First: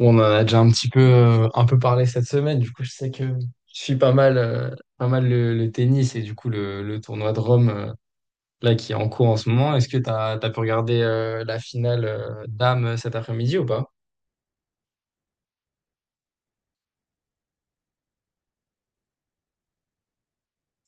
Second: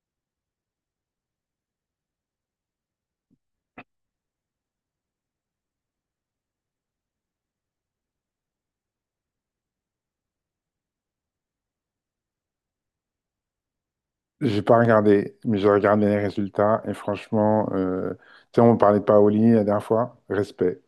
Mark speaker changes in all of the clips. Speaker 1: On en a déjà un petit peu, un peu parlé cette semaine. Du coup, je sais que je suis pas mal le, tennis et du coup le tournoi de Rome là qui est en cours en ce moment. Est-ce que t'as pu regarder la finale dames cet après-midi, ou pas?
Speaker 2: J'ai pas regardé, mais j'ai regardé les résultats et franchement, tu sais, on parlait de Paoli la dernière fois, respect.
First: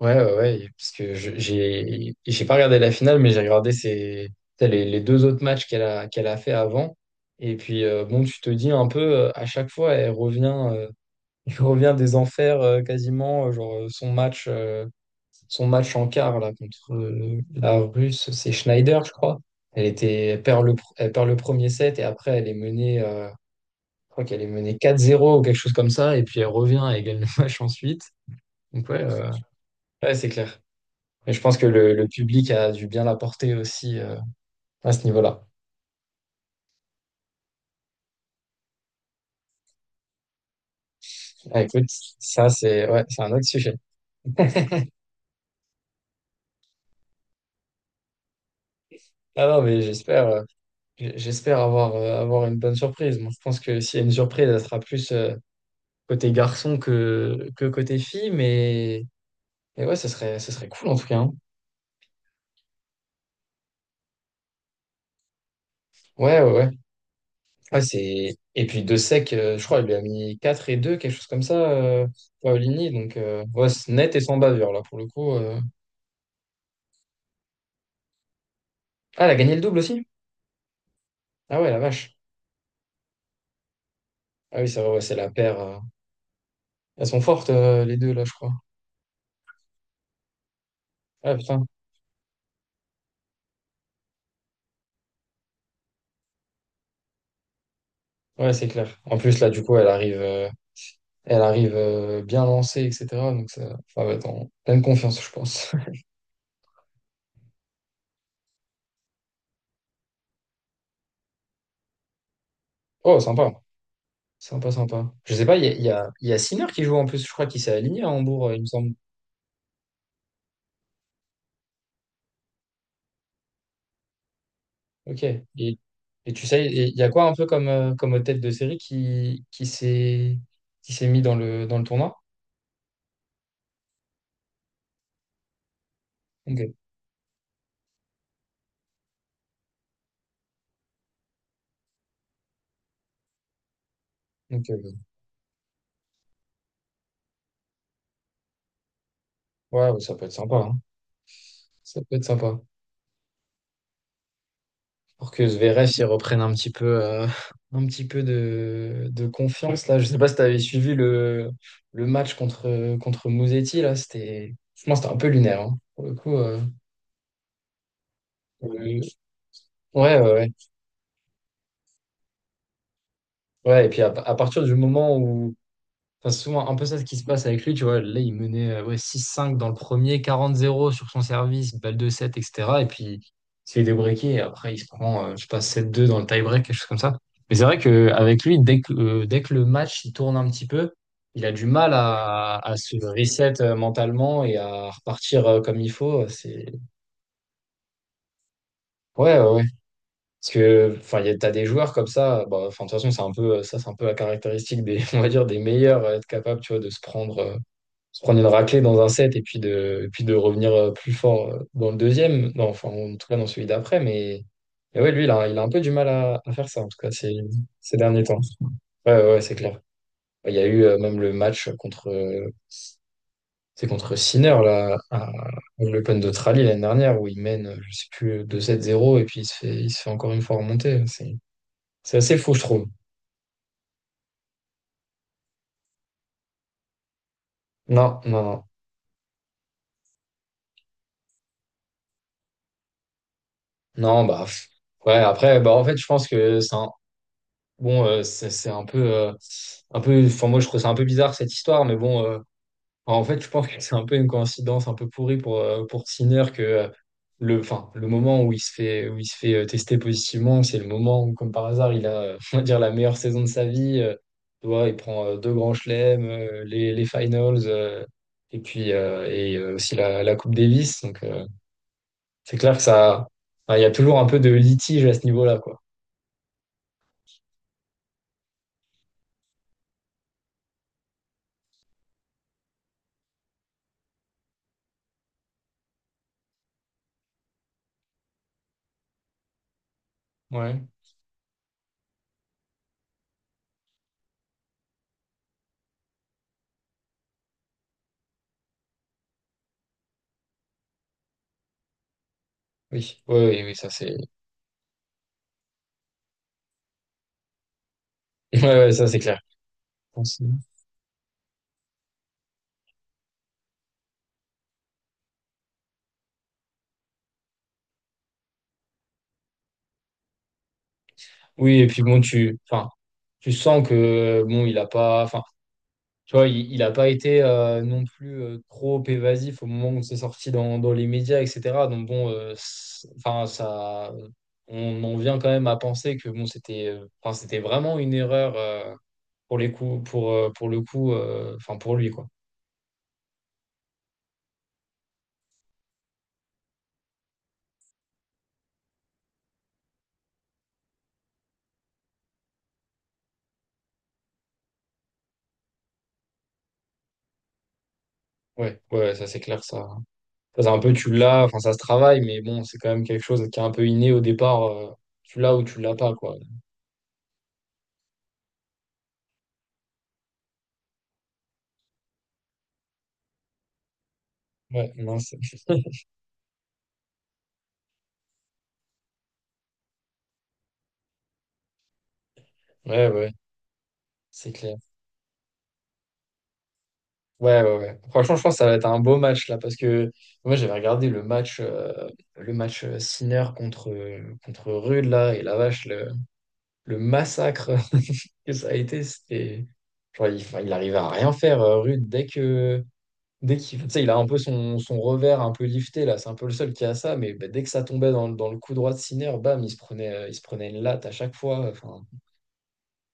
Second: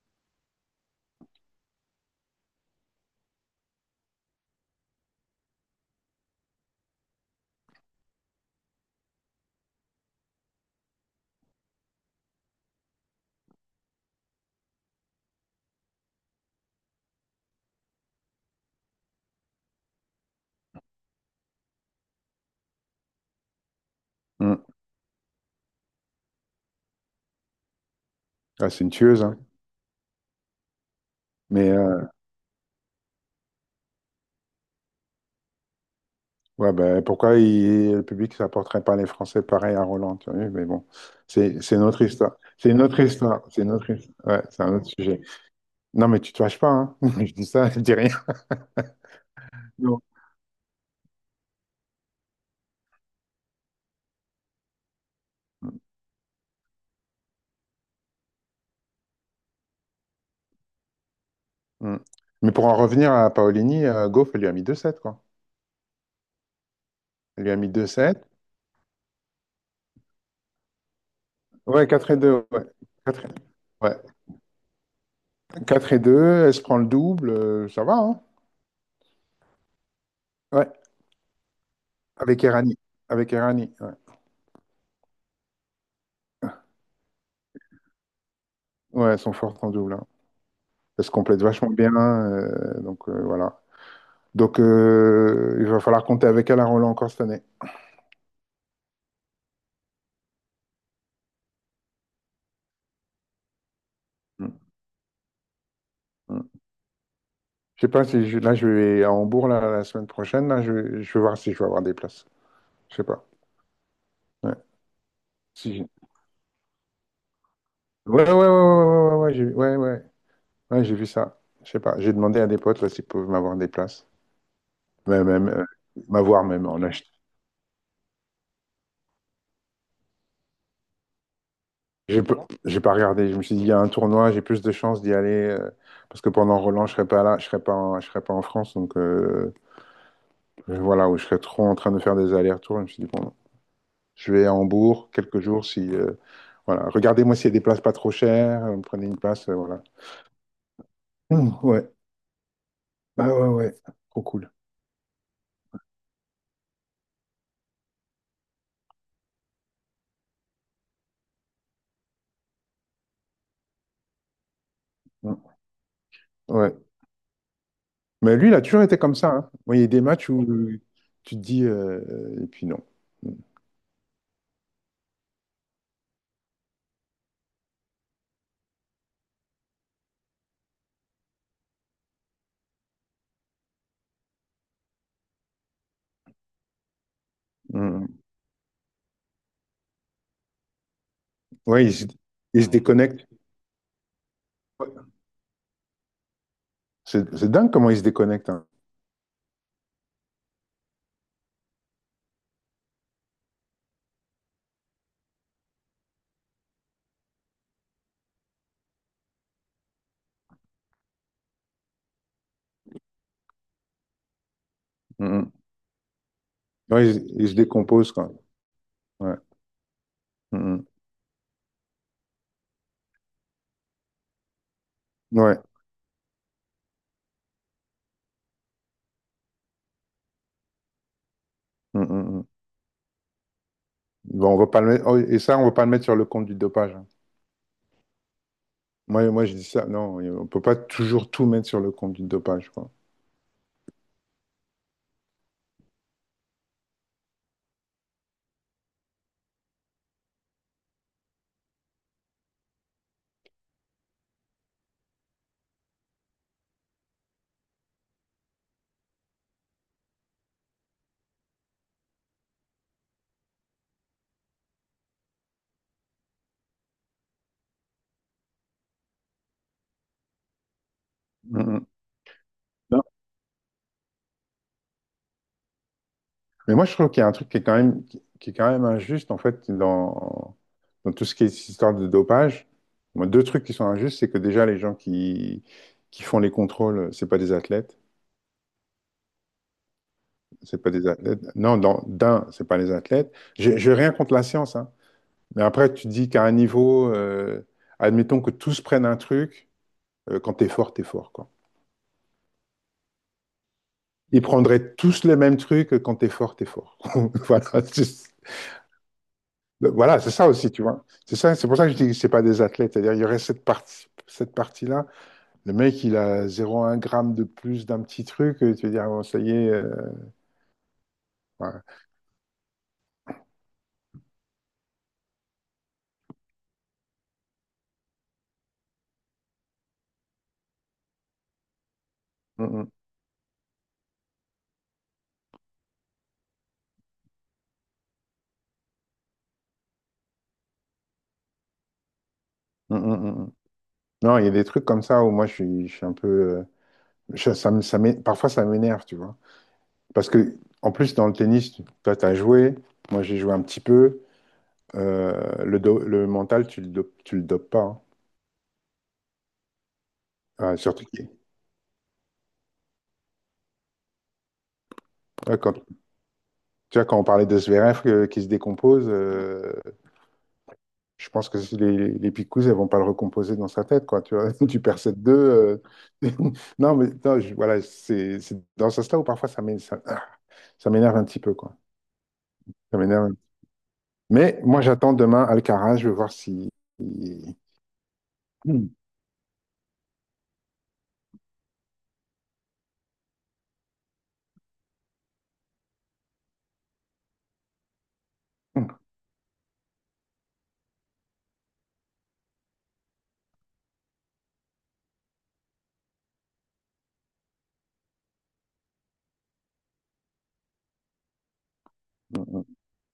Speaker 1: Ouais, ouais, ouais, parce que j'ai pas regardé la finale, mais j'ai regardé ses, t'sais, les deux autres matchs qu'elle a fait avant. Et puis, bon, tu te dis un peu, à chaque fois, elle revient, euh, elle revient des enfers quasiment, genre son match. Son match en quart là, contre la Russe, c'est Schneider, je crois. Elle perd elle perd le premier set et après elle est menée, je crois qu'elle est
Speaker 2: Mm.
Speaker 1: menée 4-0 ou quelque chose comme ça, et puis elle revient et gagne le match ensuite.
Speaker 2: Ah, c'est
Speaker 1: Donc
Speaker 2: une
Speaker 1: ouais,
Speaker 2: tueuse, hein.
Speaker 1: ouais, c'est clair. Et je pense que
Speaker 2: Mais
Speaker 1: le, le public a dû bien l'apporter aussi à ce niveau-là.
Speaker 2: ouais, ben, pourquoi le public ne s'apporterait pas les Français pareil à Roland, tu vois, mais bon, c'est
Speaker 1: Ah,
Speaker 2: c'est une
Speaker 1: écoute,
Speaker 2: autre histoire.
Speaker 1: ça
Speaker 2: C'est une
Speaker 1: c'est
Speaker 2: autre
Speaker 1: ouais, c'est un
Speaker 2: histoire,
Speaker 1: autre
Speaker 2: c'est une
Speaker 1: sujet.
Speaker 2: autre his- ouais, c'est un autre sujet. Non, mais tu te fâches pas, hein. Je dis ça, je dis rien.
Speaker 1: Ah non, mais
Speaker 2: Non.
Speaker 1: j'espère avoir une bonne surprise. Moi, je pense que s'il y a une surprise, elle sera plus côté garçon que côté fille, mais Et ouais, ça serait cool en tout cas, hein.
Speaker 2: Mm. Mais pour en revenir à Paolini, Goff, elle lui a mis deux 7 quoi.
Speaker 1: Ouais, ouais, ouais.
Speaker 2: Elle lui a mis
Speaker 1: Ouais,
Speaker 2: deux 7.
Speaker 1: c'est. Et puis de sec, je crois, il lui a mis 4 et deux, quelque chose comme ça,
Speaker 2: Ouais, 4 et 2. Ouais.
Speaker 1: Paolini. Donc,
Speaker 2: 4 deux.
Speaker 1: ouais, c'est
Speaker 2: Ouais.
Speaker 1: net et sans bavure, là, pour le coup.
Speaker 2: 4 et 2, elle se prend le double, ça va, hein?
Speaker 1: Ah, elle a gagné le double aussi?
Speaker 2: Ouais,
Speaker 1: Ah ouais, la vache.
Speaker 2: avec Errani. Avec Errani, ouais.
Speaker 1: Ah oui, c'est vrai, ouais, c'est la paire. Elles sont fortes, les deux, là, je crois.
Speaker 2: Ouais, elles sont fortes en double, hein. Elles se
Speaker 1: Ah
Speaker 2: complètent
Speaker 1: putain.
Speaker 2: vachement bien, voilà. Donc il va falloir compter avec elle à Roland encore cette année.
Speaker 1: Ouais, c'est clair. En plus, là, du coup, elle arrive bien lancée, etc. Donc, ça va être en
Speaker 2: Mm,
Speaker 1: pleine confiance, je pense.
Speaker 2: mm. Je sais pas si là je vais à Hambourg là, la semaine prochaine, là je vais voir si je vais avoir des places. Je sais
Speaker 1: Oh,
Speaker 2: pas.
Speaker 1: sympa.
Speaker 2: Ouais,
Speaker 1: Sympa, sympa. Je sais pas, il y a,
Speaker 2: Si
Speaker 1: il
Speaker 2: j'ai-
Speaker 1: y a, il y a Sinner qui joue en plus, je crois qu'il s'est aligné à
Speaker 2: ouais,
Speaker 1: Hambourg, il me semble.
Speaker 2: j'ai ouais, ouais. Ouais, j'ai vu ça. Je sais pas. J'ai demandé à des potes là s'ils peuvent m'avoir des places.
Speaker 1: Ok.
Speaker 2: Même, même, euh,
Speaker 1: Et
Speaker 2: m'avoir
Speaker 1: tu sais,
Speaker 2: même en
Speaker 1: il y a
Speaker 2: achetant.
Speaker 1: quoi un peu comme, comme tête de série qui s'est mis dans le tournoi?
Speaker 2: J'ai pas, j'ai pas regardé. Je me suis dit, il y a un tournoi, j'ai plus de chances d'y aller. Parce que pendant
Speaker 1: Ok.
Speaker 2: Roland, je serais pas en France. Donc voilà, où je serais trop en train de faire des allers-retours. Je me suis dit, bon, je vais à
Speaker 1: Ok, ok.
Speaker 2: Hambourg quelques jours. Si, voilà. Regardez-moi s'il y a des places pas trop chères. Prenez une place, voilà.
Speaker 1: Ouais, ouais, ça peut être sympa, hein.
Speaker 2: Ouais,
Speaker 1: Ça peut être sympa.
Speaker 2: ah ouais, ouais. Trop cool.
Speaker 1: Pour que Zverev il reprenne un petit peu, un petit peu de confiance là. Je sais pas si tu avais suivi le match contre Musetti là. Franchement, c'était un peu
Speaker 2: Hum.
Speaker 1: lunaire, hein. Pour le coup,
Speaker 2: Ouais. Mais lui, il a toujours été
Speaker 1: euh,
Speaker 2: comme ça, hein. Moi, il y a des
Speaker 1: ouais,
Speaker 2: matchs
Speaker 1: ouais,
Speaker 2: où
Speaker 1: ouais.
Speaker 2: tu te dis, et puis non. Hum,
Speaker 1: Ouais, et puis à partir du moment où, enfin, c'est souvent un peu ça ce qui se passe avec lui, tu vois. Là, il menait ouais, six cinq dans le premier, quarante zéro sur son service, balle de 7, etc. Et puis, il se fait et après, il se prend, je sais pas, sept deux dans le tie-break, quelque chose comme ça. Mais c'est vrai
Speaker 2: hum.
Speaker 1: qu'avec lui, dès que le match il tourne un petit peu, il a du
Speaker 2: Ouais,
Speaker 1: mal à,
Speaker 2: il se
Speaker 1: à se
Speaker 2: déconnecte.
Speaker 1: reset mentalement et à
Speaker 2: Ouais.
Speaker 1: repartir comme il faut. C'est.
Speaker 2: C'est dingue comment il se déconnecte, hein.
Speaker 1: Ouais, ouais, ouais. Parce que, enfin, t'as des joueurs comme ça, bah, enfin, de toute façon, c'est un peu, ça, c'est un peu la caractéristique des, on va dire, des meilleurs, à être capable, tu vois, de se prendre, se prendre une raclée dans un set et puis de revenir plus fort dans le deuxième, non, enfin en tout cas dans celui d'après, mais ouais, lui,
Speaker 2: Mmh,
Speaker 1: il a,
Speaker 2: mmh.
Speaker 1: il a un peu du mal à faire ça, en tout cas
Speaker 2: Ouais,
Speaker 1: ces,
Speaker 2: ils se
Speaker 1: ces
Speaker 2: décomposent
Speaker 1: derniers
Speaker 2: quand
Speaker 1: temps.
Speaker 2: même.
Speaker 1: Ouais, ouais,
Speaker 2: Ouais.
Speaker 1: ouais, c'est clair. Il y a eu
Speaker 2: Mm,
Speaker 1: même le match contre Sinner, là, à,
Speaker 2: mm.
Speaker 1: à
Speaker 2: Ouais.
Speaker 1: l'Open d'Australie l'année dernière, où il mène, je sais plus, deux 7 zéro et puis il se fait encore une fois remonter. C'est,
Speaker 2: Mm,
Speaker 1: c'est
Speaker 2: mm,
Speaker 1: assez
Speaker 2: mm.
Speaker 1: fou, je trouve.
Speaker 2: Bon, on va pas le mettre... oh, et ça, on va pas le mettre sur le compte du dopage, hein.
Speaker 1: Non, non, non.
Speaker 2: Moi, je dis ça. Non, on peut pas toujours tout mettre sur le compte du dopage, quoi.
Speaker 1: Non, bah, pff. Ouais, après, bah, en fait, je pense que ça. Bon, c'est un peu, un peu. Enfin, moi, je trouve ça un peu bizarre cette histoire, mais bon. Enfin, en fait, je pense que c'est un peu une coïncidence un peu pourrie pour Sinner que le, enfin, le moment où il se fait tester positivement, c'est le moment où, comme par hasard, il a, on va dire, la meilleure saison de sa vie. Tu vois, il prend deux grands chelems, les finals, et puis aussi la Coupe Davis. Donc,
Speaker 2: Mm, mm.
Speaker 1: c'est clair que
Speaker 2: Non.
Speaker 1: ça, enfin, il y a toujours un peu de litige à ce niveau-là, quoi.
Speaker 2: Mais moi, je trouve qu'il y a un truc qui est quand même, qui est quand même injuste, en fait, dans tout ce qui est cette histoire de dopage. Moi, deux trucs qui sont injustes, c'est que déjà, qui font les contrôles, c'est pas des athlètes. C'est
Speaker 1: Ouais.
Speaker 2: pas des athlètes. Non, dans, d'un, c'est pas les athlètes. J'ai rien contre la science, hein. Mais après, tu dis qu'à un niveau, admettons que tous prennent un truc, quand t'es fort, quoi.
Speaker 1: Oui, oui, oui, oui, ça c'est.
Speaker 2: Ils prendraient tous le même truc, quand t'es fort, t'es fort. Voilà,
Speaker 1: Ouais, ouais, ça c'est clair. Je
Speaker 2: c'est
Speaker 1: pense,
Speaker 2: ça aussi, tu vois. C'est ça, c'est pour ça que je dis que c'est pas des athlètes. C'est-à-dire, il y aurait cette partie-là. Le mec, il a 0,1 gramme de plus d'un petit truc, tu veux dire, bon, ça y est.
Speaker 1: oui,
Speaker 2: Ouais.
Speaker 1: et puis bon, tu, enfin, tu sens que bon, il a pas, enfin, tu vois, il a pas été non plus trop évasif au moment où c'est sorti dans les médias, etc. Donc bon,
Speaker 2: Mm,
Speaker 1: enfin, ça, on en vient quand même à penser que bon, c'était vraiment une erreur pour les coups, pour le coup, enfin pour lui, quoi.
Speaker 2: mm, mm, mm, mm, mm. Non, il y a des trucs comme ça où moi, je suis un peu. Je- ça me- ça m'é- Parfois, ça m'énerve, tu vois. Parce que, en plus, dans le tennis, toi, tu as joué, moi, j'ai joué un petit peu. Le mental, tu le dopes pas, hein.
Speaker 1: Ouais, ouais, ouais, ça c'est clair, ça. Ça, c'est
Speaker 2: Ah,
Speaker 1: un peu
Speaker 2: surtout
Speaker 1: tu
Speaker 2: qu'il-
Speaker 1: l'as, enfin ça se travaille, mais bon, c'est quand même quelque chose qui est un peu inné au départ. Tu l'as
Speaker 2: ouais,
Speaker 1: ou
Speaker 2: quand,
Speaker 1: tu l'as pas, quoi.
Speaker 2: tu vois, quand on parlait de Zverev qui se décompose, je pense que si les Picous, elles vont pas le recomposer dans sa tête, quoi. Tu vois, tu
Speaker 1: Ouais,
Speaker 2: perds
Speaker 1: non,
Speaker 2: 7 deux Non, voilà, c'est dans ce sens-là où parfois ça m'énerve un petit peu, quoi. Ça
Speaker 1: ouais, ouais,
Speaker 2: m'énerve.
Speaker 1: c'est
Speaker 2: Mais
Speaker 1: clair.
Speaker 2: moi, j'attends demain Alcaraz, je veux voir si. Si,
Speaker 1: Ouais, ouais, ouais. Franchement, je pense que ça va être
Speaker 2: Mm.
Speaker 1: un beau match là, parce que moi j'avais regardé le match Sinner contre Rude là, et la vache, le massacre que ça a été, c'était. Genre, il, enfin, il arrivait à rien faire, Rude, dès que. Dès qu'il, tu sais, il a un peu son revers un peu lifté là, c'est un peu le seul qui a ça, mais bah, dès que ça tombait dans le coup droit de Sinner, bam, il se prenait une latte à chaque fois. Enfin,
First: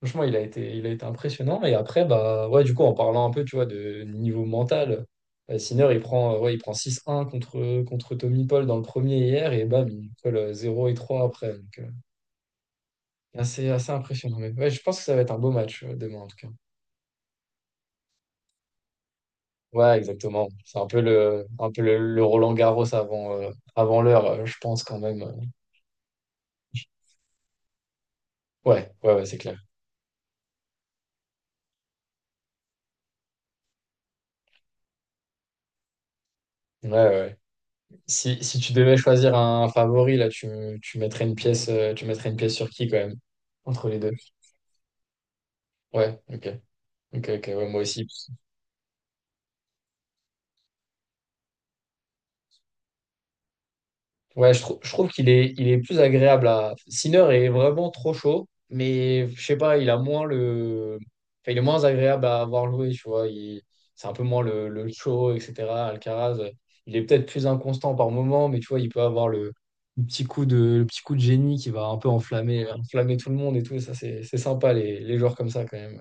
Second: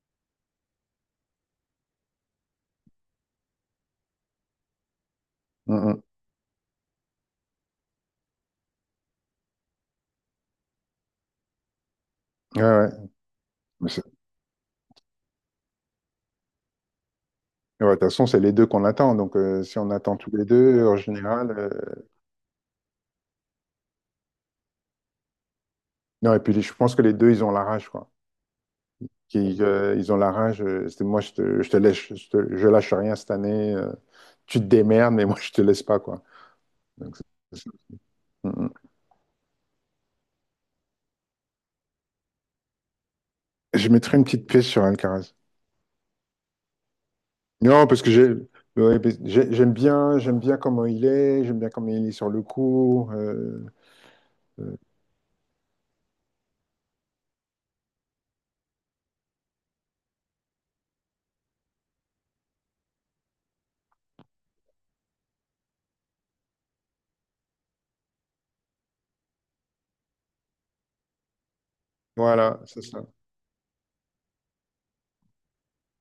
Speaker 1: franchement, il a été impressionnant. Et après, bah, ouais, du coup, en parlant un peu, tu vois, de niveau mental,
Speaker 2: Mm,
Speaker 1: Sinner,
Speaker 2: mm.
Speaker 1: ouais, il prend six un contre Tommy Paul dans le premier hier, et bam, il colle 0 et 3 après. Donc,
Speaker 2: Ouais, ouais.
Speaker 1: assez,
Speaker 2: Mais
Speaker 1: assez impressionnant. Mais ouais, je pense que ça va être un beau match, demain, en tout cas.
Speaker 2: Mais ouais, de toute façon, c'est les deux qu'on attend. Donc, si on
Speaker 1: Ouais,
Speaker 2: attend tous les
Speaker 1: exactement. C'est un
Speaker 2: deux, en
Speaker 1: peu le,
Speaker 2: général.
Speaker 1: un peu le Roland Garros avant, avant l'heure, je pense, quand même.
Speaker 2: Non, et puis je pense que les deux, ils ont la rage, quoi.
Speaker 1: Ouais, ouais, ouais, c'est clair.
Speaker 2: Ils ont la rage. Moi, je te laisse je lâche rien cette année. Tu te démerdes, mais moi, je te laisse pas, quoi.
Speaker 1: Ouais, ouais,
Speaker 2: Donc,
Speaker 1: ouais.
Speaker 2: c'est- c'est-
Speaker 1: Si
Speaker 2: Mm, mm.
Speaker 1: tu devais choisir un favori, là, tu mettrais une pièce sur qui, quand même,
Speaker 2: Je
Speaker 1: entre les deux?
Speaker 2: mettrai une petite pièce sur Alcaraz.
Speaker 1: Ouais, ok. Ok, ok, ouais, moi
Speaker 2: Non, parce
Speaker 1: aussi.
Speaker 2: que j'ai, Ouais, parce que j'aime bien, j'aime bien comment il est sur le cours.
Speaker 1: Ouais, je,
Speaker 2: Euh,
Speaker 1: je trouve qu'il est plus agréable à. Sinner est vraiment trop chaud, mais je sais pas, il a moins le. Enfin, il est moins agréable à avoir joué, tu vois. Il. C'est un peu moins le show, etc. Alcaraz, il est peut-être plus inconstant par moment, mais tu vois, il peut avoir le petit coup de génie qui va un peu
Speaker 2: voilà, c'est ça.
Speaker 1: enflammer tout le monde et tout. Ça, c'est sympa, les joueurs comme ça, quand même,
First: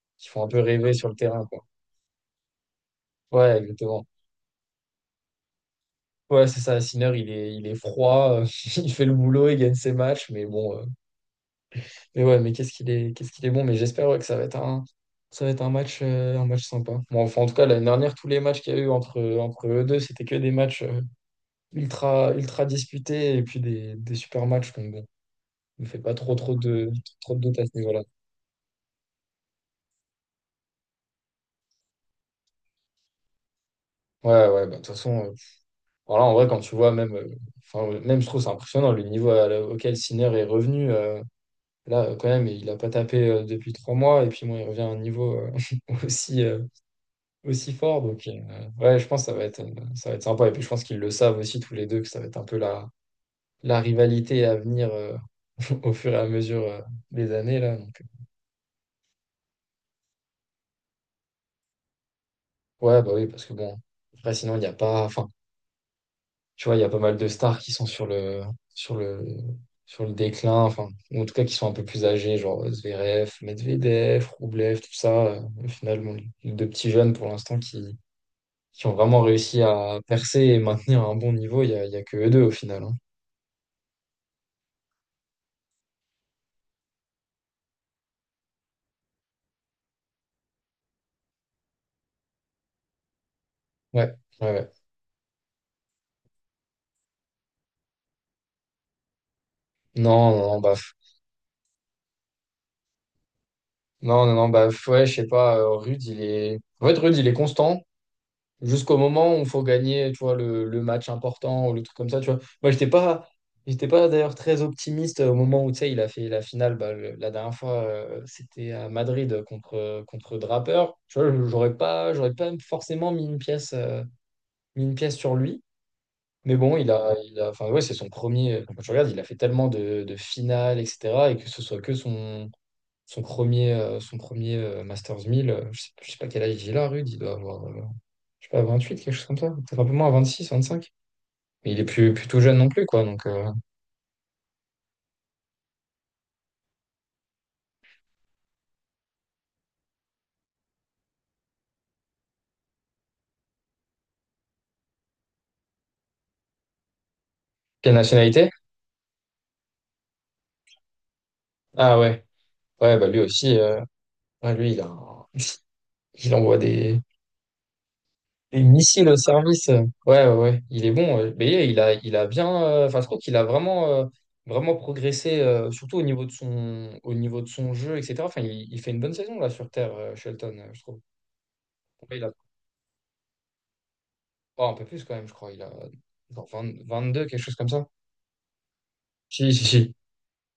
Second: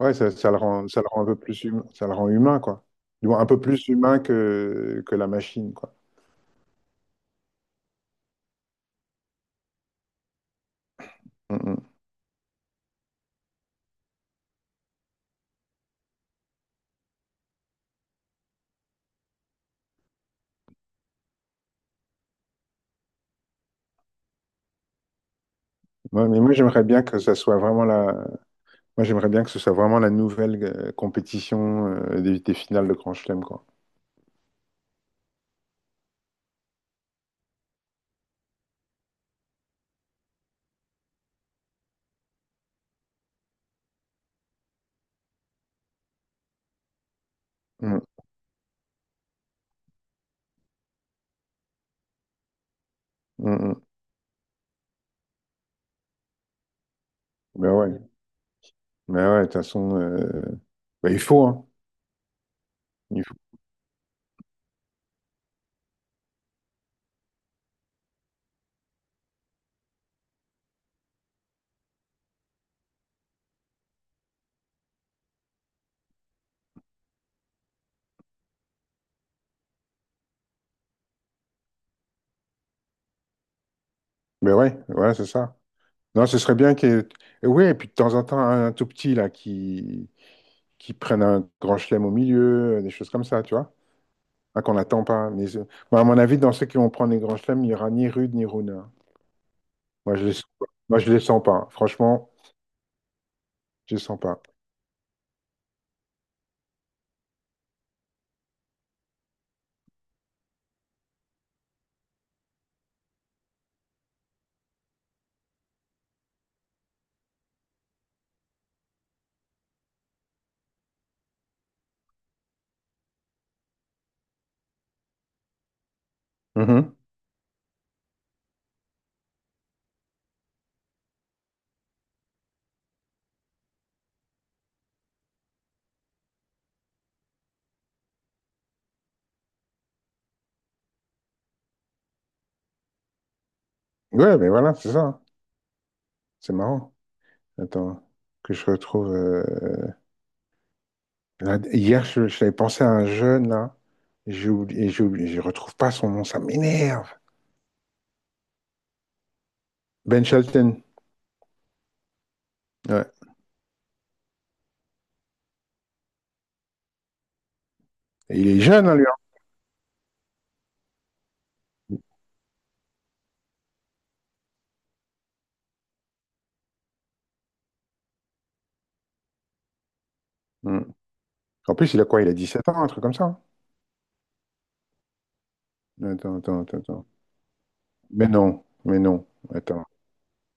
Speaker 2: Ouais,
Speaker 1: qui
Speaker 2: ça,
Speaker 1: font un peu rêver
Speaker 2: ça le
Speaker 1: sur le
Speaker 2: rend un peu
Speaker 1: terrain,
Speaker 2: plus
Speaker 1: quoi.
Speaker 2: humain, ça le rend humain, quoi. Du moins, un
Speaker 1: Ouais,
Speaker 2: peu plus
Speaker 1: exactement.
Speaker 2: humain que la machine, quoi.
Speaker 1: Ouais, c'est ça, Sinner, il est froid, il fait le boulot, il gagne ses matchs, mais bon,
Speaker 2: Mm, mm.
Speaker 1: mais ouais, mais qu'est-ce qu'il est bon, mais j'espère, ouais, que ça va être un match sympa. Bon, enfin, en tout cas, l'année dernière, tous les matchs qu'il y a eu entre eux deux, c'était que des matchs ultra disputés et puis des super matchs, donc bon, ne fait pas
Speaker 2: Ouais,
Speaker 1: trop,
Speaker 2: mais moi,
Speaker 1: trop
Speaker 2: j'aimerais
Speaker 1: de,
Speaker 2: bien que
Speaker 1: trop
Speaker 2: ça
Speaker 1: de doute
Speaker 2: soit
Speaker 1: à ce
Speaker 2: vraiment
Speaker 1: niveau-là.
Speaker 2: la, moi, j'aimerais bien que ce soit vraiment la nouvelle compétition des finales de Grand Chelem, quoi.
Speaker 1: Ouais, ouais, bah, de toute façon, voilà, en vrai, quand tu vois, même, même, je trouve, c'est impressionnant le niveau auquel Sinner est revenu. Là, quand même, il a pas tapé depuis 3 mois, et puis moi, il revient à un niveau aussi, euh, aussi
Speaker 2: Mm,
Speaker 1: fort. Donc, ouais, je pense que ça va être sympa. Et puis, je pense qu'ils le savent aussi tous les deux, que ça va être un peu la,
Speaker 2: mm,
Speaker 1: la
Speaker 2: mm.
Speaker 1: rivalité à venir au fur et à mesure des années,
Speaker 2: Ben
Speaker 1: là.
Speaker 2: ouais,
Speaker 1: Donc,
Speaker 2: ben ouais, de toute façon, ben il faut, hein.
Speaker 1: ouais, bah
Speaker 2: Il
Speaker 1: oui,
Speaker 2: faut.
Speaker 1: parce que bon, après, sinon, il n'y a pas, enfin, tu vois, il y a pas mal de stars qui sont sur le, sur le déclin, enfin, ou en tout cas, qui sont un peu plus âgés, genre Zverev, Medvedev, Roublev, tout ça. Au final, bon, les deux petits jeunes pour l'instant qui ont vraiment réussi à percer et maintenir un bon niveau, il y a que eux deux au final, hein.
Speaker 2: Ben ouais, voilà c'est ça. Non, ce serait bien qu'il y ait... Et ouais, et puis de temps en temps, un tout petit, là, qui prenne un Grand Chelem au milieu, des choses comme ça, tu vois.
Speaker 1: Ouais, ouais,
Speaker 2: Ah,
Speaker 1: ouais.
Speaker 2: qu'on n'attend pas. Moi, à mon avis, dans ceux qui vont prendre les grands chelems, il n'y aura ni Rude ni Runa. Moi, je
Speaker 1: Non,
Speaker 2: les... sens
Speaker 1: non, non,
Speaker 2: pas.
Speaker 1: baf.
Speaker 2: Moi, je les sens pas. Franchement, je les sens
Speaker 1: Non, non,
Speaker 2: pas.
Speaker 1: non, baf. Ouais, je sais pas, Rude, il est. En fait, Rude, il est constant jusqu'au moment où il faut gagner, tu vois, le match important ou le truc comme ça, tu vois. Moi, j'étais pas. J'étais pas d'ailleurs très optimiste au moment où, tu sais, il a fait la finale, bah, la dernière fois, c'était à Madrid contre Draper. Tu vois, j'aurais pas forcément mis une pièce sur lui. Mais bon, il
Speaker 2: Mhm.
Speaker 1: a, il a, enfin ouais, c'est son premier. Quand tu regardes, il a fait tellement de finales, etc. Et que ce soit que son premier son premier Masters 1000 je sais pas quel âge il a, Rude, il doit avoir, je sais pas, 28 quelque chose comme ça. Peut-être un peu moins, 26 25. Mais il est plus tout jeune non plus, quoi. Donc,
Speaker 2: Ouais, mais voilà, c'est ça. C'est marrant. Attends, que je retrouve. Là, hier, je t'avais pensé à un jeune, là. J'ai oublié, je retrouve pas son nom, ça m'énerve.
Speaker 1: quelle nationalité?
Speaker 2: Ben Shelton.
Speaker 1: Ah ouais, ouais,
Speaker 2: Ouais.
Speaker 1: bah lui aussi, ouais, lui, il envoie des,
Speaker 2: Et il est
Speaker 1: et
Speaker 2: jeune, hein, lui,
Speaker 1: missile
Speaker 2: hein.
Speaker 1: au service, ouais, ouais, ouais, il est bon, ouais. Mais il a bien. Enfin, je trouve qu'il a vraiment progressé, surtout au niveau de son jeu, etc. Enfin, il fait une bonne saison là sur Terre, Shelton, je
Speaker 2: Mhm.
Speaker 1: trouve.
Speaker 2: En plus, il a
Speaker 1: Ouais,
Speaker 2: quoi?
Speaker 1: il
Speaker 2: Il
Speaker 1: a
Speaker 2: a 17 ans, un truc comme ça, hein.
Speaker 1: oh, un peu plus quand même, je crois. Il a genre 20
Speaker 2: Attends.
Speaker 1: 22, quelque chose comme ça.
Speaker 2: Mais non, mais non.
Speaker 1: Si, si,
Speaker 2: Attends.
Speaker 1: si.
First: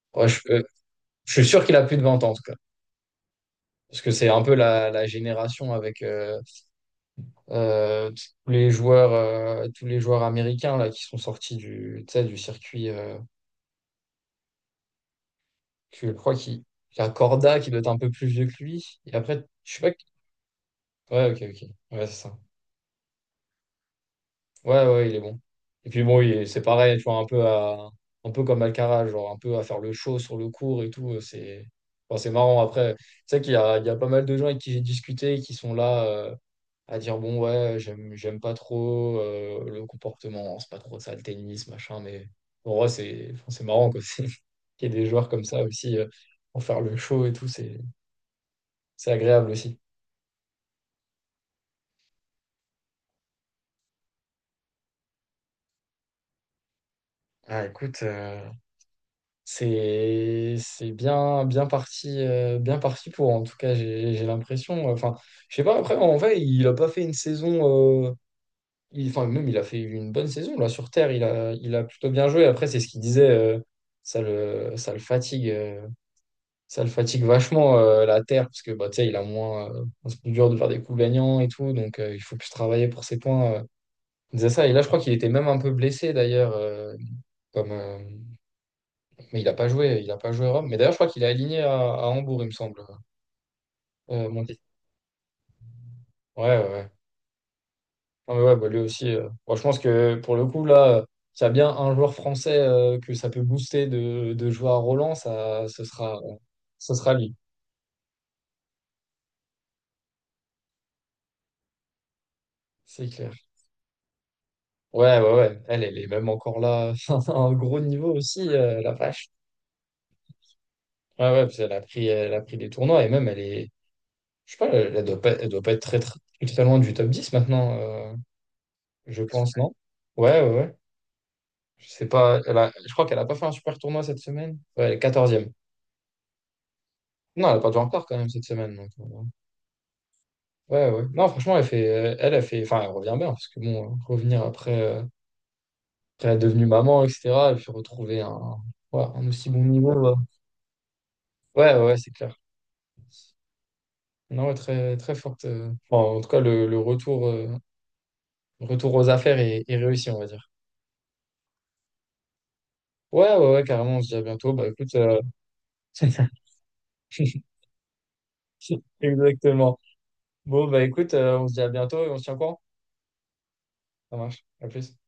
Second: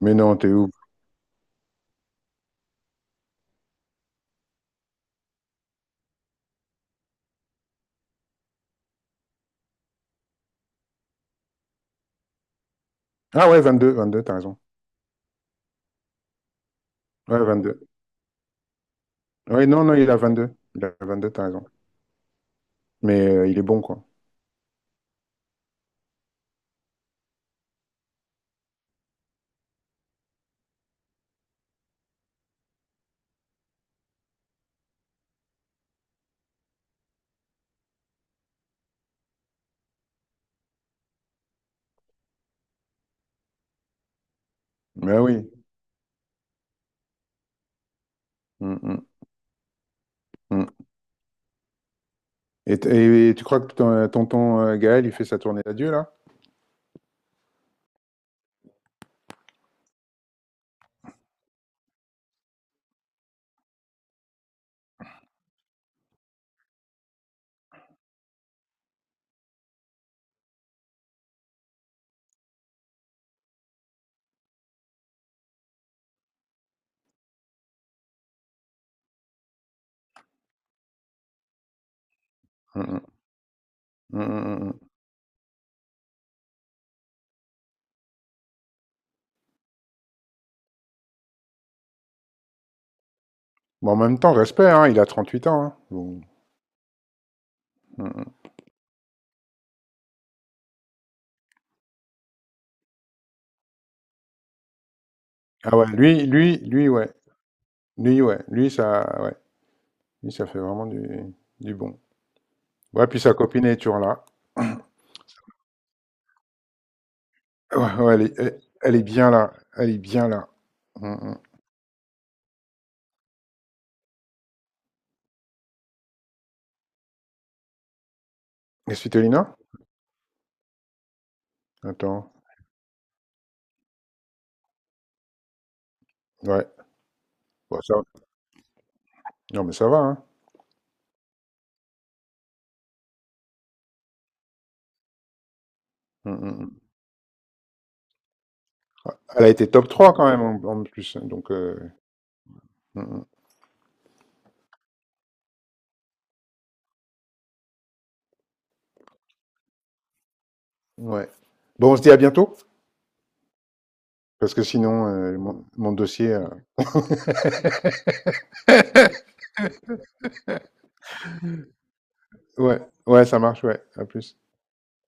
Speaker 2: Mais
Speaker 1: Ouais,
Speaker 2: non,
Speaker 1: je,
Speaker 2: t'es
Speaker 1: euh,
Speaker 2: où?
Speaker 1: je suis sûr qu'il a plus de 20 ans en tout cas. Parce que c'est un peu la génération avec euh, tous les joueurs américains là, qui sont sortis du, tu sais, du circuit.
Speaker 2: Ah ouais, 22, t'as raison.
Speaker 1: Que je crois qu'il y a
Speaker 2: Ouais, vingt
Speaker 1: Corda qui doit être
Speaker 2: deux.
Speaker 1: un peu plus vieux que lui. Et après,
Speaker 2: Oui,
Speaker 1: je sais
Speaker 2: non,
Speaker 1: pas.
Speaker 2: non, il a 22. Il a vingt
Speaker 1: Ouais,
Speaker 2: deux,
Speaker 1: ok,
Speaker 2: t'as raison.
Speaker 1: ok. Ouais, c'est ça.
Speaker 2: Mais il est bon, quoi.
Speaker 1: Ouais, ouais, il est bon. Et puis bon, c'est pareil, tu vois, un peu comme Alcaraz, genre un peu à faire le show sur le court et tout. Enfin, c'est marrant. Après, c'est sais qu'il y a pas mal de gens avec qui j'ai discuté qui sont là à dire bon, ouais, j'aime pas trop le comportement, c'est pas trop ça le tennis, machin. Mais en vrai, enfin, c'est marrant quoi. Qu'il y ait des
Speaker 2: Mais
Speaker 1: joueurs comme
Speaker 2: oui.
Speaker 1: ça aussi pour faire le show et tout, c'est
Speaker 2: Mm, mm,
Speaker 1: C'est agréable aussi.
Speaker 2: mm. Et, et tu crois que ton, tonton Gaël, il fait sa tournée d'adieu, là?
Speaker 1: Ah, écoute, c'est bien parti pour, en tout cas j'ai l'impression, enfin je sais pas, après en vrai il a pas fait une saison enfin même il a fait une bonne saison là sur Terre, il a plutôt bien joué, après c'est ce qu'il disait, ça le ça le fatigue euh, ça le fatigue vachement la Terre, parce que bah tu sais il a moins, c'est plus dur de faire des coups gagnants et tout, donc il faut plus travailler
Speaker 2: Mm,
Speaker 1: pour ses points.
Speaker 2: mm,
Speaker 1: Il disait
Speaker 2: mm, mm,
Speaker 1: ça, et là je
Speaker 2: mm.
Speaker 1: crois qu'il était même un peu blessé d'ailleurs, comme mais il a pas joué à Rome. Mais d'ailleurs, je crois qu'il est aligné à Hambourg, il me semble.
Speaker 2: Bon, en même temps,
Speaker 1: Monti.
Speaker 2: respect, hein, il a 38 ans, hein. Bon.
Speaker 1: Ouais, ouais, ouais.
Speaker 2: Mm,
Speaker 1: Non,
Speaker 2: mm.
Speaker 1: mais ouais, bah, lui aussi. Bon, je pense que pour le coup, là, s'il y a bien un joueur français que ça peut booster de jouer à Roland, ça,
Speaker 2: Ah
Speaker 1: ce
Speaker 2: ouais,
Speaker 1: sera,
Speaker 2: lui,
Speaker 1: ce
Speaker 2: ouais.
Speaker 1: sera lui.
Speaker 2: Lui, ouais. Lui, ça, ouais. Lui, ça fait vraiment du bon. Ouais,
Speaker 1: C'est
Speaker 2: puis
Speaker 1: clair.
Speaker 2: sa copine est toujours là.
Speaker 1: Ouais, ouais, ouais. Elle est même encore là à un gros
Speaker 2: Ouais,
Speaker 1: niveau
Speaker 2: ouais,
Speaker 1: aussi, la
Speaker 2: elle est
Speaker 1: vache.
Speaker 2: bien là. Elle est bien là. Mm,
Speaker 1: Ouais,
Speaker 2: mm.
Speaker 1: ouais, parce qu'elle a pris des tournois et même elle est. Je sais pas, elle doit pas, elle doit pas être très, très, très loin du top 10 maintenant,
Speaker 2: Et
Speaker 1: je
Speaker 2: Svitolina?
Speaker 1: pense, non? Ouais, ouais, ouais. Je sais
Speaker 2: Attends.
Speaker 1: pas, je crois qu'elle a pas fait un super tournoi cette semaine. Ouais, elle est 14.
Speaker 2: Ouais.
Speaker 1: Non, elle a perdu
Speaker 2: Bon, ça,
Speaker 1: encore quand même cette semaine, donc
Speaker 2: non, mais ça va, hein.
Speaker 1: ouais, ouais. Non, franchement, elle fait, enfin, elle revient bien, parce que bon, revenir après, après
Speaker 2: Mm,
Speaker 1: être devenue
Speaker 2: mm.
Speaker 1: maman, etc. Elle fait retrouver un, ouais, un
Speaker 2: Elle a
Speaker 1: aussi bon
Speaker 2: été top
Speaker 1: niveau.
Speaker 2: 3
Speaker 1: euh.
Speaker 2: quand même en, en plus, hein. Donc,
Speaker 1: Ouais, ouais, ouais, c'est clair.
Speaker 2: mm, mm,
Speaker 1: Non, ouais, très, très forte. Enfin, en tout cas, le retour, retour aux affaires est réussi, on va dire.
Speaker 2: ouais. Bon, on se dit à bientôt,
Speaker 1: Ouais, ouais, ouais, carrément. On se dit à bientôt.
Speaker 2: parce que
Speaker 1: Bah écoute,
Speaker 2: sinon, mon dossier.
Speaker 1: exactement. Bon, bah écoute, on se dit à bientôt et on se tient au courant.
Speaker 2: Ouais, ouais, ça marche, ouais. À
Speaker 1: Ça
Speaker 2: plus.
Speaker 1: marche. À plus.